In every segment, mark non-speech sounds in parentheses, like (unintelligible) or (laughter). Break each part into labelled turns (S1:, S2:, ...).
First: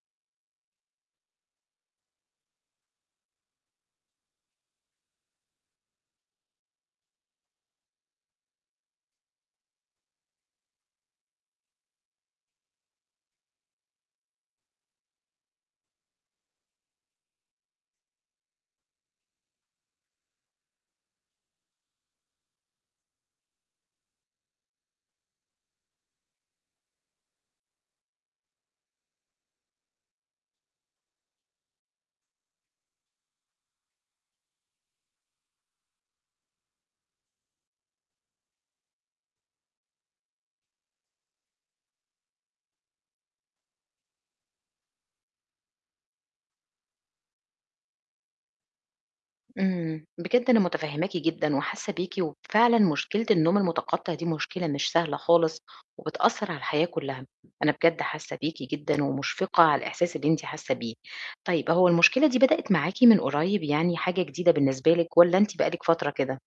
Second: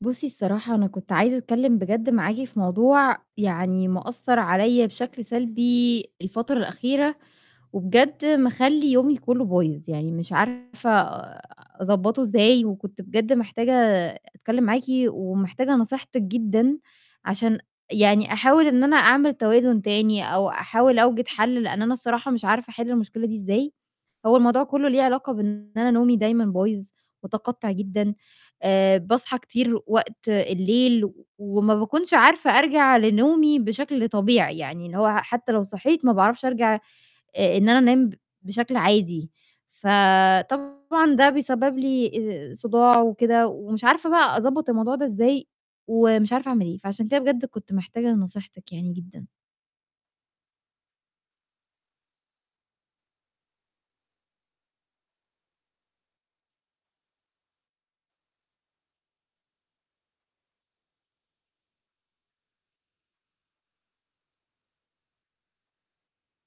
S1: بُصي الصراحة أنا كنت عايزة أتكلِّم بجد معاكِ في موضوع، يعني مأثَر عليّا بشكل سلبي الفترة الأخيرة، وبجد مخلّي يومي كُلّه بايظ، يعني مش عارفة أضبطُه إزاي، وكنت بجد محتاجة أتكلِّم معاكِ، ومحتاجة نصيحتِك جدًا، عشان يعني أحاول إن أنا أعمل توازن تاني، أو أحاول أوجِد حل، لإن أنا الصراحة مش عارفة أحِلّ المشكلة دي إزاي، هو الموضوع كُلّه ليه علاقة بإن أنا نومي دايمًا بايظ، مُتقطع جدًا، آآ باصحى كتير وقت الليل، و وما باكونش عارفة أرجَع لنومي بشكل طبيعي، يعني إن هو حتّى لو صحيت، ما باعرفش أرجَع آآ إن أنا أنام ب بشكل عادي، ف طبعًا ده بيسبب لي آآ صُداع وكده، ومش عارفة بقى أضبّط الموضوع ده إزاي، ومش عارفة أعمل إيه، فعشان كده بجد كنت محتاجة لنصيحتِك يعني جدًا.
S2: امم، بجد أنا مُتفهماكِ جدًا وحاسة بيكِ، وفعلاً مشكلة النوم المُتقطع دي مشكلة مش سهلة خالص، وبتأثر على الحياة كُلّها، أنا بجد حاسة بيكِ جدًاً، ومُشفقة على الإحساس اللي أنتِ حاسة بيه، طيب هو المشكلة دي بدأت معاكِ من قريب؟ يعني حاجة جديدة بالنسبة لِك؟ والّا أنتِ بقالِك فترة كده؟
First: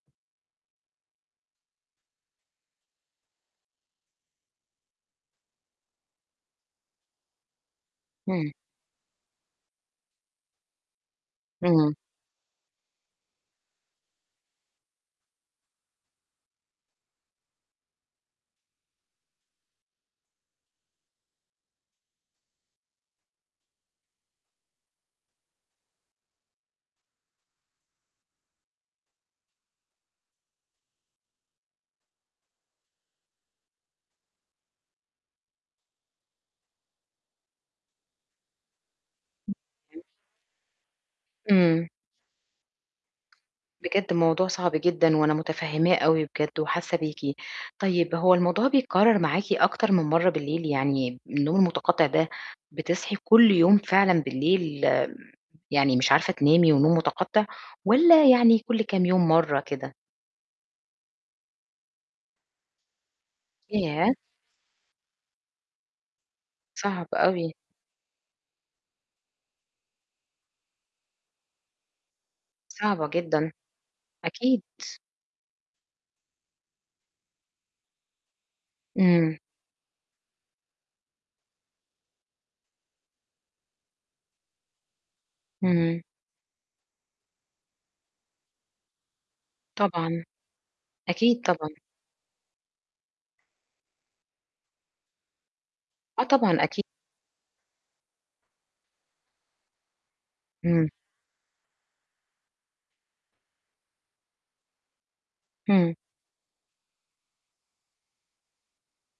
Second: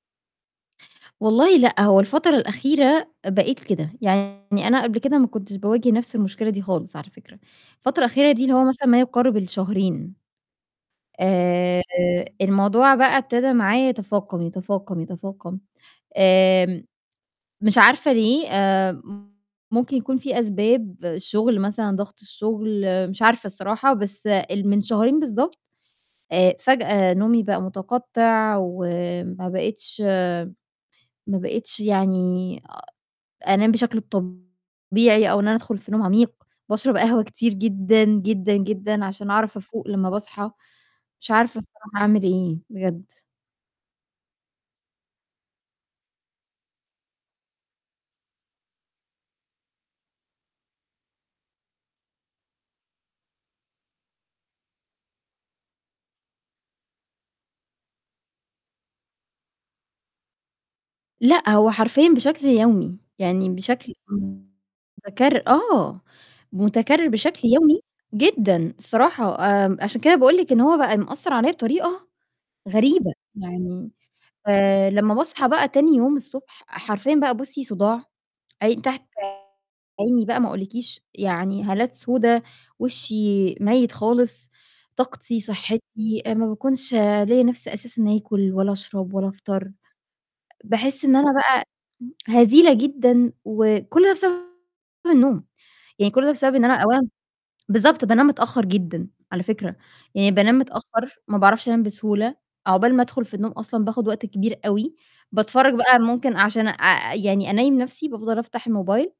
S1: والله لأ، هو الفترة الأخيرة بقيت كده، يعني أنا قبل كده ما كنتش باواجه نفس المشكلة دي خالص على فكرة، الفترة الأخيرة دي
S2: امم.
S1: اللي هو مثلًا ما يقارب الشهرين. آآ
S2: امم.
S1: الموضوع بقى ابتدا معايا يتفاقم، يتفاقم، يتفاقم، آآ مش عارفة ليه، آآ ممكن يكون فيه أسباب الشُّغل مثلًا، ضغط الشُّغل، مش عارفة الصراحة، بس ال من شهرين بالضبط، آآ فجأة نومي بقى مُتقطع وما بقيتش ما بقيتش يعني أنام بشكل طبيعي، أو إن أنا أدخُل في نوم عميق، باشرب قهوة كتير جدًا، جدًا، جدًا عشان أعرف أفوق
S2: (unintelligible)
S1: لمّا باصحى، مش عارفة
S2: امم.
S1: الصراحة أعمِل إيه بجد.
S2: بجد موضوع صعب جدًاً، وأنا مُتفهماه أوي بجد وحاسة بيكِ، طيب هو الموضوع بيتكرر معاكِ أكتر من مَرّة بالليل؟ يعني النوم المُتقطع ده بتصحي كُلّ يوم فعلًاً بالليل يعني مش عارفة تنامي ونوم مُتقطع؟ والّا يعني كُلّ كام يوم مَرّة كده؟
S1: لأ، هو حرفيًا بشكل يومي، يعني بشكل
S2: ياه!
S1: مُتكرر، آه،
S2: صعب
S1: مُتكرر بشكل
S2: أوي.
S1: يومي جدًا الصراحة، آآ عشان كده باقول لِك إن هو بقى مأثر عليّا بطريقة
S2: صعبة
S1: غريبة،
S2: جدًاً،
S1: يعني
S2: أكيد.
S1: فلمّا باصحى بقى تاني يوم الصبح، حرفيًا بقى بُصي صُداع، عين تحت
S2: امم.
S1: عيني بقى ما أقولكيش، يعني هالات سودا، وشي ميِّت خالص، طاقتي،
S2: امم.
S1: صحتي، آآ ما باكونش ليّا نِفس أساسًا آكل ولا أشرب ولا أفطر،
S2: طبعًا،
S1: باحِسّ إن أنا
S2: أكيد
S1: بقى
S2: طبعًا.
S1: هزيلة جدًا، وكُلّ ده بسبب النوم، يعني
S2: آه
S1: كُلّ ده بسبب
S2: طبعًاً
S1: إن أنا
S2: أكيد.
S1: أولًا بالضبط بانام متأخر جدًا، على فكرة، يعني بانام
S2: امم.
S1: متأخر، ما باعرفش أنام بسهولة، عقبال ما أدخُل في النوم أصلًا باخُد وقت كبير أوي، باتفرج
S2: امم.
S1: بقى ممكن عشان أ أ يعني أنيِّم نفسي بافضل أفتح الموبايل